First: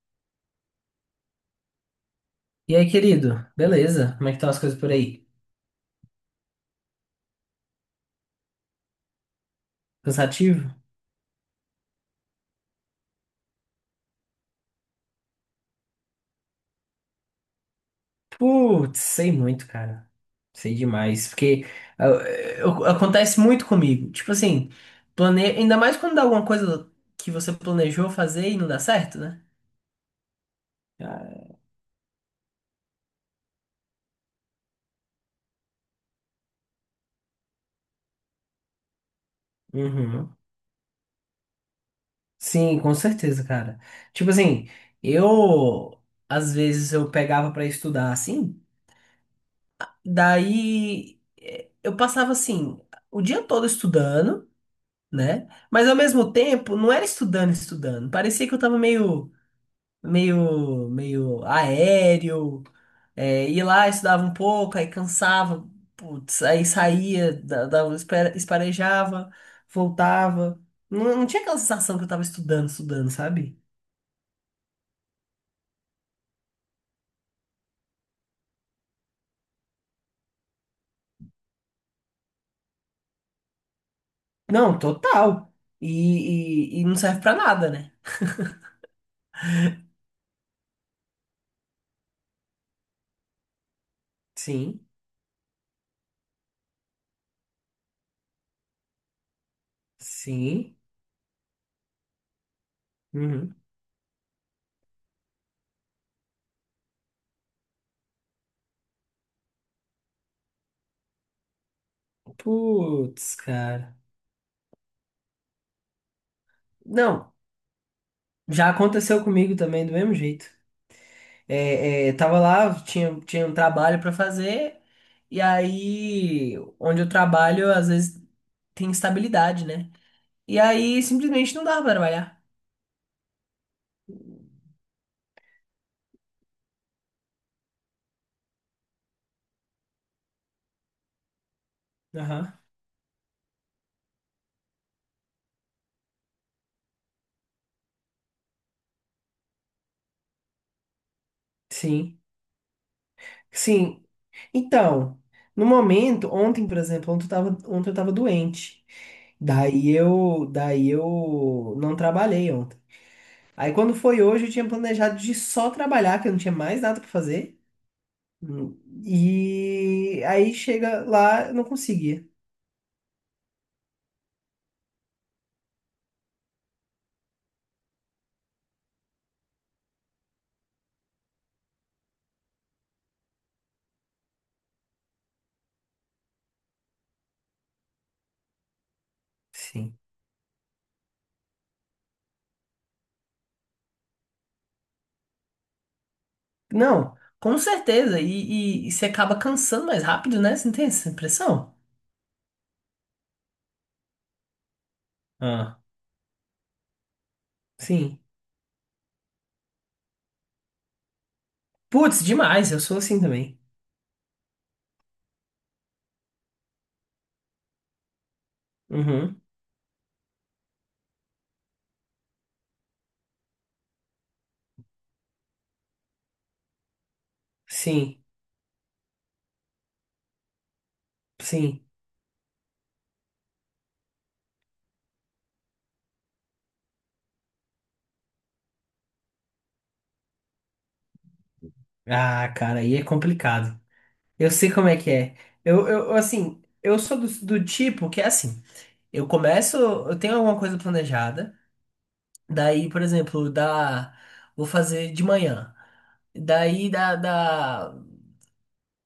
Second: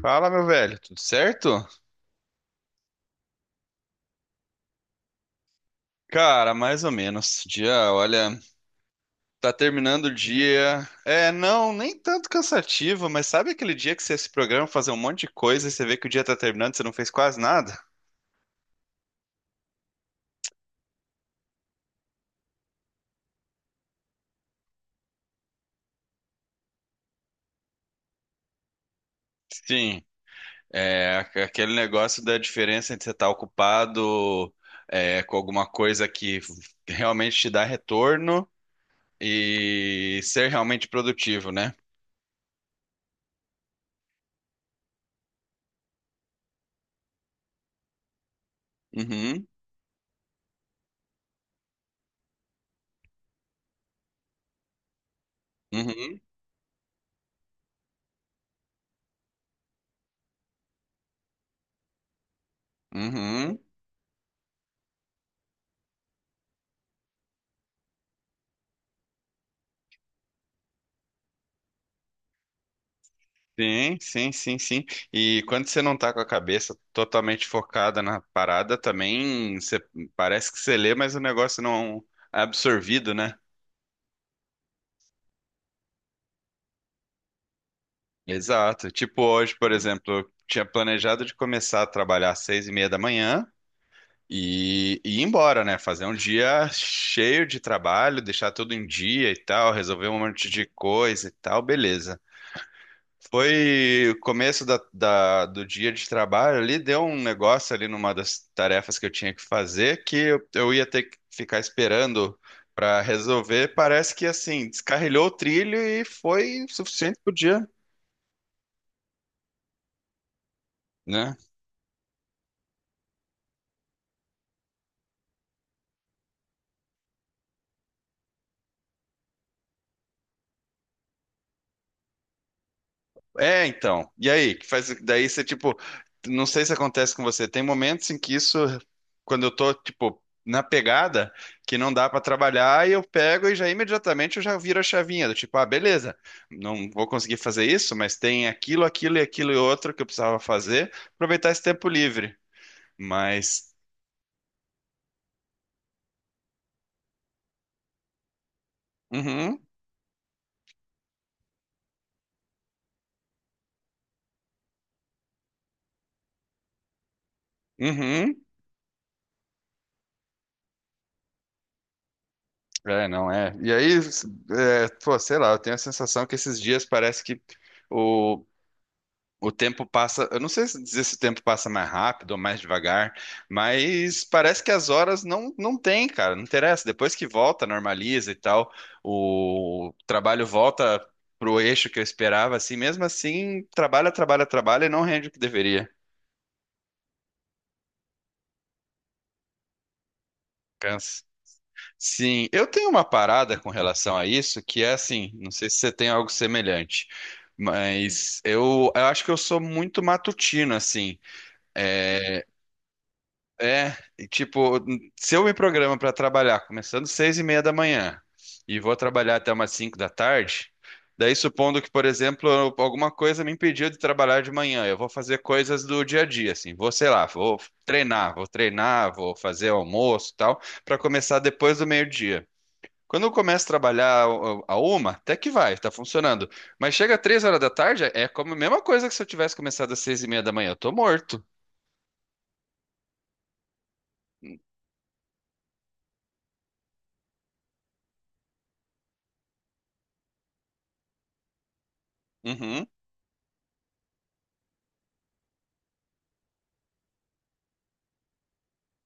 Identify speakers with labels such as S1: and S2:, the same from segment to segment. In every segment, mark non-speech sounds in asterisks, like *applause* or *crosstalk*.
S1: Fala, meu velho, tudo certo?
S2: E aí, querido? Beleza? Como é que estão as coisas por aí?
S1: Cara, mais ou menos. Dia, olha, tá terminando o
S2: Cansativo?
S1: dia. É, não, nem tanto cansativo, mas sabe aquele dia que você se programa pra fazer um monte de coisa e você vê que o dia tá terminando e você não fez quase nada?
S2: Putz, sei muito, cara. Sei demais. Porque ah, acontece muito comigo. Tipo assim, ainda mais quando dá alguma coisa que você planejou fazer e não dá certo, né?
S1: Sim, é aqu-
S2: Ah,
S1: aquele negócio da diferença entre você estar ocupado, é, com alguma coisa que realmente te dá retorno e
S2: Uhum.
S1: ser realmente produtivo, né?
S2: Sim, com certeza, cara. Tipo assim, eu às vezes eu pegava pra estudar assim,
S1: Uhum,
S2: daí eu passava assim o dia todo estudando, né? Mas ao
S1: uhum,
S2: mesmo tempo, não era estudando, estudando. Parecia que eu tava meio, meio aéreo. É,
S1: uhum.
S2: ia lá, estudava um pouco, aí cansava, putz, aí saía, dava, esparejava, voltava. Não, não tinha aquela sensação que eu tava estudando, estudando, sabe?
S1: Sim, sim, sim, sim. E quando você não tá com a cabeça totalmente focada na parada, também você, parece que você lê, mas o negócio não é absorvido, né?
S2: Não, total. E não serve pra nada, né?
S1: Exato. Tipo hoje, por exemplo, eu tinha planejado de começar a trabalhar às 6h30 da manhã
S2: Sim,
S1: e ir embora, né? Fazer um dia cheio de trabalho, deixar tudo em dia e tal, resolver um monte de
S2: sim.
S1: coisa e tal, beleza.
S2: Uhum.
S1: Foi o começo do dia de trabalho ali, deu um negócio ali numa das tarefas que eu tinha que fazer que eu ia ter que ficar esperando para
S2: Putz,
S1: resolver.
S2: cara.
S1: Parece que assim, descarrilhou o trilho e foi o suficiente pro
S2: Não,
S1: dia,
S2: já aconteceu comigo também do mesmo jeito.
S1: né?
S2: É, é, tava lá, tinha, tinha um trabalho para fazer, e aí, onde eu trabalho, às vezes tem instabilidade, né? E aí, simplesmente não dava para trabalhar.
S1: É, então. E aí, que faz daí você tipo, não sei se acontece com você, tem momentos em que isso, quando eu tô tipo na pegada que não dá pra
S2: Aham.
S1: trabalhar e eu pego e já imediatamente eu já viro a chavinha do tipo, ah, beleza, não vou conseguir fazer isso, mas tem aquilo, aquilo e aquilo e outro que eu precisava fazer, aproveitar esse tempo
S2: Sim,
S1: livre. Mas.
S2: sim. Então, no momento, ontem, por exemplo, ontem eu tava doente.
S1: Uhum,
S2: Daí eu não trabalhei ontem. Aí quando foi hoje, eu tinha planejado de só trabalhar, que eu não tinha mais nada pra fazer.
S1: uhum.
S2: Hum, E aí chega lá, eu não conseguia.
S1: É, não é. E aí, é, pô, sei lá, eu tenho a sensação que esses dias parece que o O tempo passa, eu não sei se dizer se o tempo passa mais rápido ou mais devagar, mas parece que as horas não tem, cara, não interessa. Depois que volta, normaliza e tal, o
S2: Sim.
S1: trabalho volta pro eixo que eu esperava, assim, mesmo assim, trabalha, trabalha, trabalha e não rende o que deveria.
S2: Não, com certeza. E você acaba cansando mais rápido, né? Você não tem essa
S1: Cansa.
S2: impressão?
S1: Sim, eu tenho uma parada com relação a isso, que é assim, não sei se
S2: Ah,
S1: você tem algo semelhante,
S2: sim.
S1: mas eu acho que eu sou muito matutino, assim.
S2: Putz, demais. Eu sou assim também.
S1: É, e tipo, se eu me programo para trabalhar começando 6h30 da manhã e vou trabalhar
S2: Uhum.
S1: até umas 5 da tarde, daí supondo que, por exemplo, alguma coisa me impediu de trabalhar de manhã, eu vou fazer coisas do dia a dia, assim, vou, sei lá, vou
S2: Sim,
S1: treinar, vou treinar, vou fazer almoço e tal, para começar depois do
S2: sim.
S1: meio-dia. Quando eu começo a trabalhar a uma, até que vai, tá funcionando. Mas chega 3 horas da tarde, é como a mesma coisa que se eu tivesse começado às 6h30 da manhã, eu tô morto.
S2: Ah, cara, aí é complicado. Eu sei como é que é. Eu assim, eu sou do, do tipo que é assim. Eu começo, eu tenho alguma coisa planejada.
S1: Uhum,
S2: Daí, por exemplo, vou fazer de manhã. Daí,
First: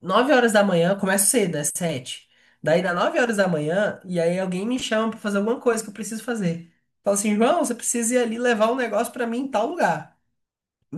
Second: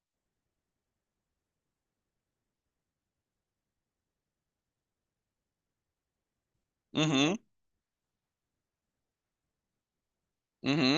S2: 9 horas da manhã, começa cedo, é sete. Daí dá 9 horas da manhã, e aí alguém me chama pra fazer alguma coisa que eu preciso fazer. Fala assim,
S1: uhum,
S2: João, você precisa ir ali levar um negócio pra mim em tal lugar.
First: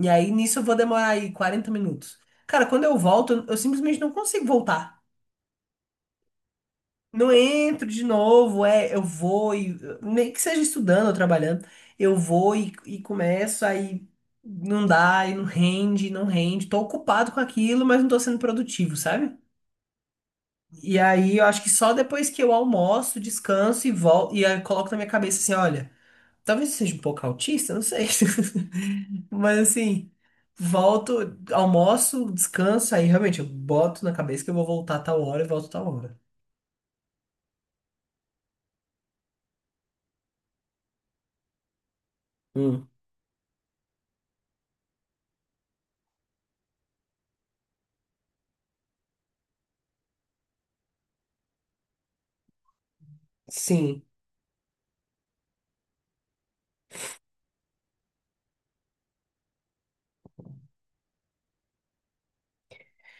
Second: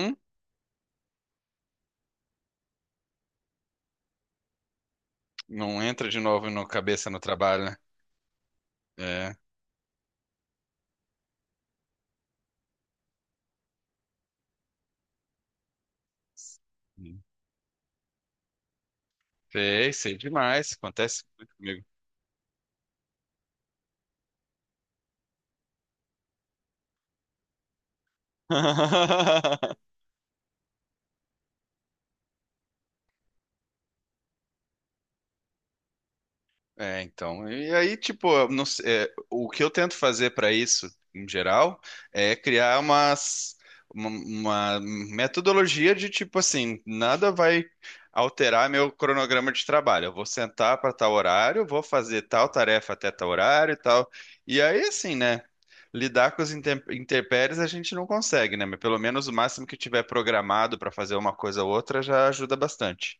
S2: E aí nisso eu vou demorar aí 40 minutos. Cara, quando eu volto, eu simplesmente não consigo voltar.
S1: Não entra de novo no cabeça no
S2: Não
S1: trabalho, né?
S2: entro de novo, é, eu
S1: É.
S2: vou e. Nem que seja estudando ou trabalhando, eu vou e começo, aí não dá, e não rende, não rende. Tô ocupado com aquilo, mas não tô sendo produtivo, sabe?
S1: Sei, sei demais.
S2: E
S1: Acontece
S2: aí eu
S1: muito
S2: acho que
S1: comigo.
S2: só depois que eu almoço, descanso e volto, e aí coloco na minha cabeça assim, olha, talvez eu seja um pouco autista, não sei. *laughs* Mas
S1: *laughs*
S2: assim, volto, almoço, descanso, aí realmente eu boto na cabeça que eu vou voltar tal hora e volto tal hora.
S1: É, então. E aí, tipo, eu não se- é, o que eu tento fazer para isso, em geral, é criar
S2: Hum,
S1: uma, uma metodologia de tipo assim, nada vai alterar meu cronograma de trabalho. Eu vou sentar para tal horário, vou fazer tal tarefa até tal horário e
S2: sim.
S1: tal. E aí, assim, né? Lidar com os intempéries a gente não consegue, né? Mas pelo menos o máximo que tiver programado para fazer uma coisa ou outra já ajuda bastante.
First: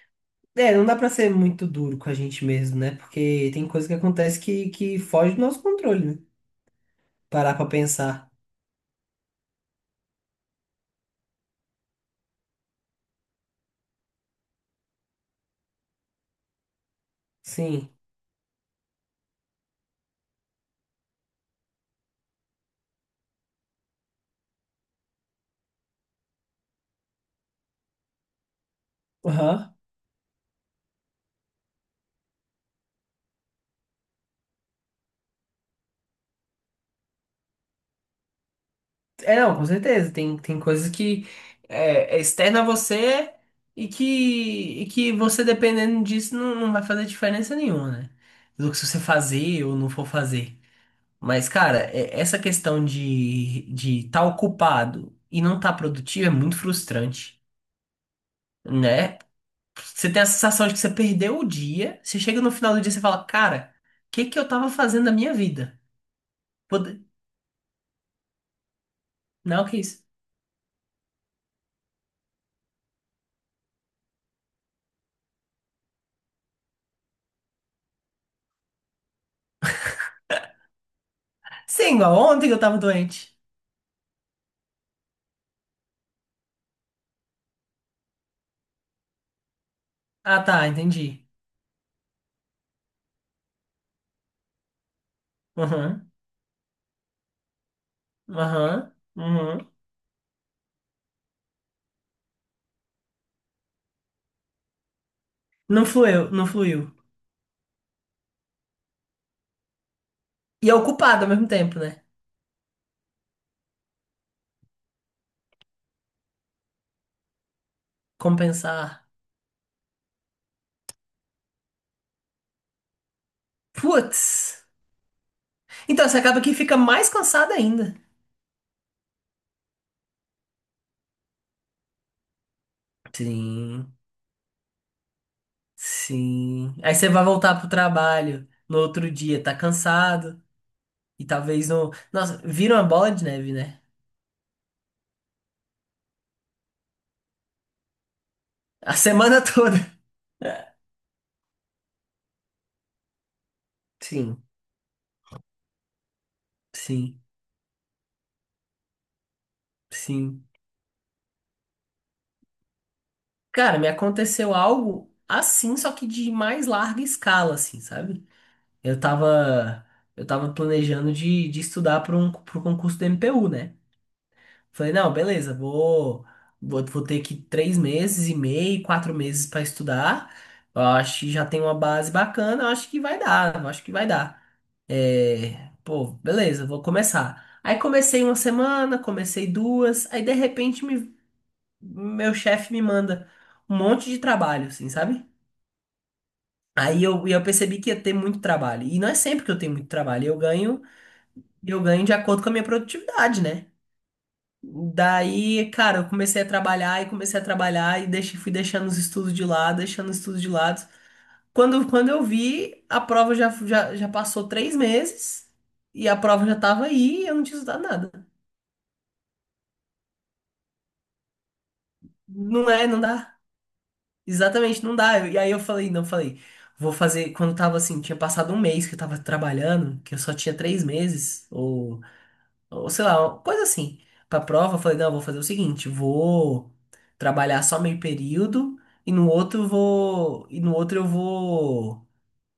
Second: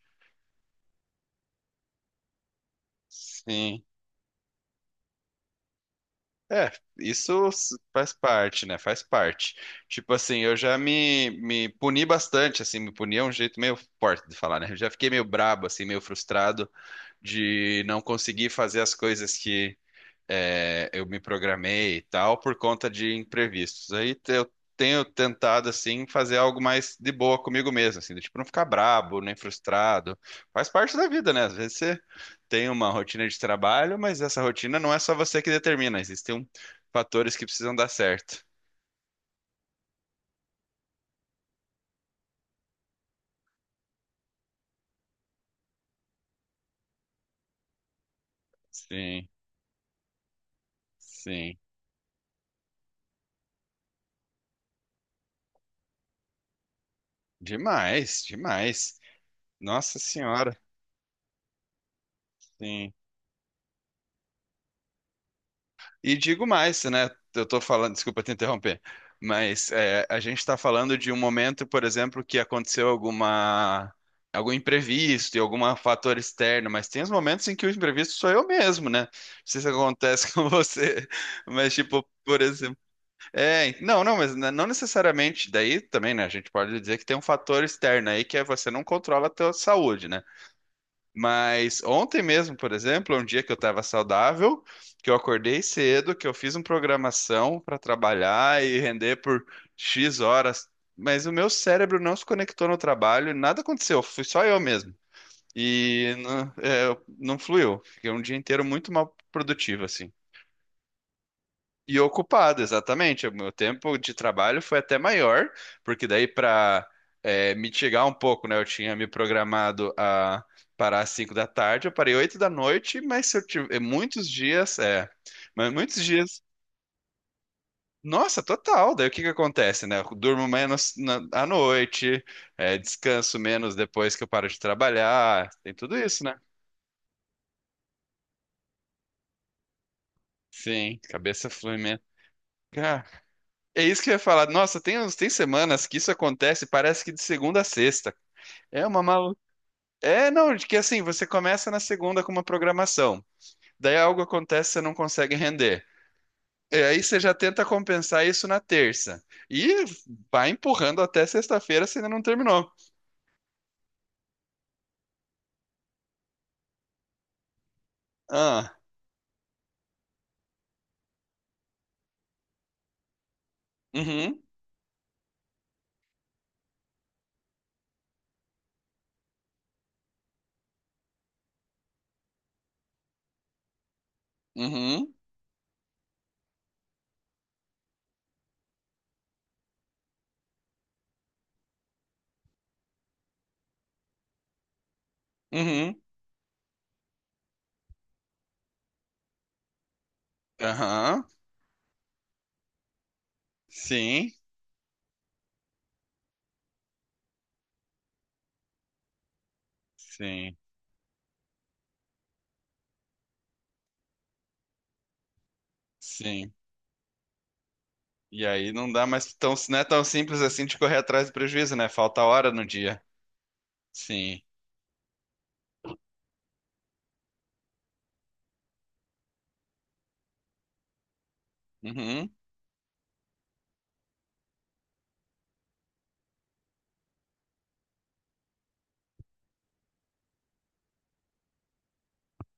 S2: É, não dá pra ser muito duro com a gente mesmo, né? Porque tem
S1: Sim.
S2: coisa que acontece que foge do nosso controle, né?
S1: É, isso
S2: Parar pra
S1: faz
S2: pensar.
S1: parte, né? Faz parte. Tipo assim, eu já me puni bastante, assim, me puni é um jeito meio forte de falar, né? Eu já fiquei meio brabo, assim, meio frustrado de
S2: Sim.
S1: não conseguir fazer as coisas, é, eu me programei e tal por conta de imprevistos. Aí eu tenho tentado assim fazer algo mais de boa comigo mesmo, assim, do tipo não ficar brabo, nem
S2: Aham.
S1: frustrado. Faz parte da vida, né? Às vezes você tem uma rotina de trabalho, mas essa rotina não é só você que determina, existem fatores que precisam dar certo.
S2: É, não, com certeza. Tem, tem coisas que é, é externa a você e que você, dependendo disso, não, não vai fazer diferença nenhuma, né? Do que se você
S1: Sim,
S2: fazer ou não for fazer. Mas,
S1: sim.
S2: cara, é- essa questão de estar ocupado e não estar produtivo é muito frustrante,
S1: Demais, demais.
S2: né?
S1: Nossa
S2: Você tem a
S1: Senhora.
S2: sensação de que você perdeu o dia, você chega no final do dia
S1: Sim.
S2: e você fala, cara, o que que eu tava fazendo da minha vida?
S1: E digo mais,
S2: Pode-
S1: né? Eu tô falando, desculpa te interromper,
S2: Não,
S1: mas
S2: que isso?
S1: é, a gente está falando de um momento, por exemplo, que aconteceu algum imprevisto e algum fator externo, mas tem os momentos em que o imprevisto sou eu mesmo, né? Não sei se acontece *laughs* com você, mas
S2: Sim,
S1: tipo,
S2: igual
S1: por
S2: ontem que eu
S1: exemplo,
S2: tava doente.
S1: é, não, não, mas não necessariamente. Daí também, né? A gente pode dizer que tem um fator externo aí que é você não controla a tua saúde, né?
S2: Ah, tá, entendi.
S1: Mas ontem mesmo, por exemplo, é um dia que eu estava saudável, que eu acordei
S2: Aham,
S1: cedo, que eu fiz uma programação para trabalhar e
S2: aham,
S1: render por
S2: aham.
S1: X horas, mas o meu cérebro não se conectou no trabalho, e nada aconteceu, fui só eu mesmo.
S2: Não
S1: E
S2: fluiu,
S1: não,
S2: não fluiu.
S1: é, não fluiu. Fiquei um dia inteiro muito mal produtivo, assim.
S2: E é ocupado ao mesmo tempo, né?
S1: E ocupado, exatamente. O meu tempo de trabalho foi até maior, porque daí para mitigar um pouco, né? Eu tinha me
S2: Compensar.
S1: programado a parar às 5 da tarde, eu parei 8 da noite, mas se eu tiver muitos
S2: Putz.
S1: dias, é, mas muitos
S2: Então, você
S1: dias.
S2: acaba que fica mais cansado ainda.
S1: Nossa, total. Daí o que que acontece, né? Eu durmo menos à noite, é, descanso menos
S2: Sim,
S1: depois que eu paro de trabalhar, tem tudo isso, né?
S2: sim. Aí você vai voltar pro trabalho no outro dia, tá cansado.
S1: Sim,
S2: E
S1: cabeça
S2: talvez
S1: flui
S2: não.
S1: menos.
S2: Nossa, vira uma bola de neve, né?
S1: É isso que eu ia falar. Nossa, tem, tem semanas que isso acontece, parece que de segunda a sexta. É
S2: A
S1: uma malu...
S2: semana *laughs* toda.
S1: É, não, de que assim, você começa na segunda com uma programação. Daí algo
S2: Sim,
S1: acontece, você não consegue render. E aí você
S2: sim,
S1: já tenta compensar isso na terça. E
S2: sim.
S1: vai empurrando até sexta-feira, você ainda não terminou.
S2: Cara, me aconteceu algo assim, só que de mais larga escala, assim, sabe?
S1: Ah,
S2: Eu tava, eu tava planejando de estudar para um, para concurso do MPU, né?
S1: uhum,
S2: Falei, não, beleza, vou ter que 3 meses e meio, 4 meses para estudar. Eu acho que já tem uma base bacana, eu acho que vai dar, eu acho que vai dar.
S1: uhum,
S2: É, pô, beleza, vou começar. Aí comecei uma semana, comecei duas, aí de repente meu chefe me manda um monte de trabalho, assim, sabe?
S1: uhum,
S2: Aí eu percebi que ia ter muito trabalho. E não é sempre que eu tenho muito trabalho. Eu ganho
S1: aham,
S2: e eu ganho de acordo com a minha produtividade, né?
S1: sim,
S2: Daí, cara, eu comecei a trabalhar e comecei a trabalhar e deixei, fui deixando os estudos de lado, deixando os estudos de
S1: sim,
S2: lado. Quando eu vi, a prova já, já, já passou 3 meses e a prova
S1: sim.
S2: já tava aí e eu não tinha estudado nada.
S1: E aí não dá mais tão, não é tão simples assim de correr atrás do prejuízo, né? Falta hora no
S2: Não é, não
S1: dia.
S2: dá.
S1: Sim.
S2: Exatamente, não dá. E aí eu falei, não, falei, vou fazer. Quando tava assim, tinha passado um mês que eu tava trabalhando, que eu só tinha 3 meses,
S1: Uhum.
S2: ou sei lá, uma coisa assim. Pra prova, eu falei, não, eu vou fazer o seguinte, vou trabalhar só meio período e no outro eu vou,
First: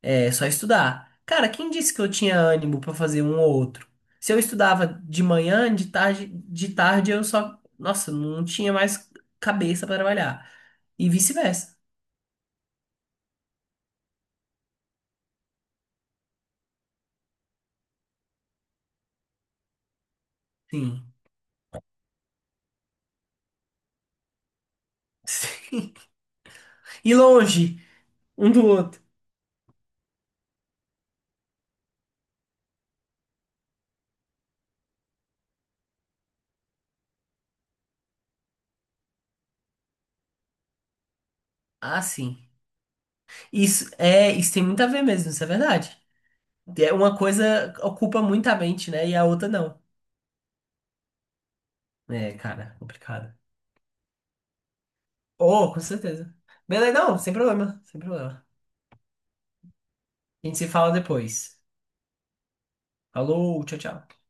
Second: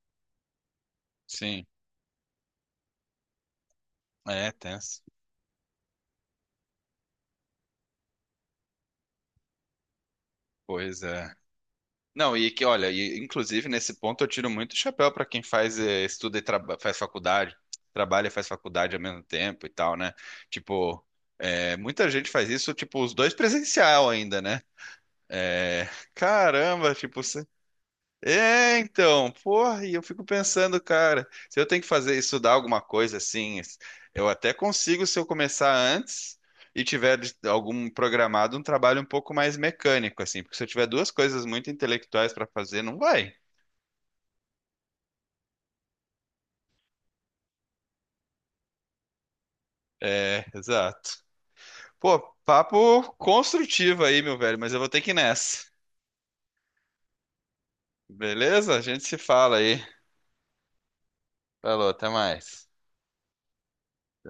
S2: é, só estudar. Cara,
S1: Sim,
S2: quem disse que eu tinha ânimo pra fazer um ou outro? Se eu
S1: é tenso.
S2: estudava de manhã, de tarde eu só, nossa, não tinha mais cabeça pra trabalhar.
S1: Pois
S2: E
S1: é.
S2: vice-versa.
S1: Não, e que, olha, e, inclusive nesse ponto eu tiro muito chapéu para quem faz, estuda e faz faculdade, trabalha e faz faculdade ao mesmo tempo e tal, né? Tipo,
S2: Sim.
S1: muita gente faz isso, tipo, os dois presencial ainda, né?
S2: *laughs*
S1: Eh,
S2: Sim.
S1: *laughs* caramba,
S2: E
S1: tipo,
S2: longe um do
S1: é,
S2: outro.
S1: então, porra, e eu fico pensando, cara, se eu tenho que fazer estudar alguma coisa assim, eu até consigo se eu começar antes e tiver algum programado, um trabalho um pouco mais mecânico assim, porque se eu tiver duas coisas muito
S2: Ah,
S1: intelectuais
S2: sim.
S1: para fazer, não vai.
S2: Isso é, isso tem muito a ver mesmo, isso é verdade. É, uma coisa ocupa muita mente, né? E a outra não.
S1: É, exato. Pô,
S2: É, cara,
S1: papo
S2: complicado.
S1: construtivo aí, meu velho, mas eu vou ter que ir nessa.
S2: Oh, com certeza. Beleza, não, sem problema, sem problema.
S1: Beleza? A gente se fala aí.
S2: A gente se fala depois.
S1: Falou, até mais.
S2: Falou, tchau, tchau.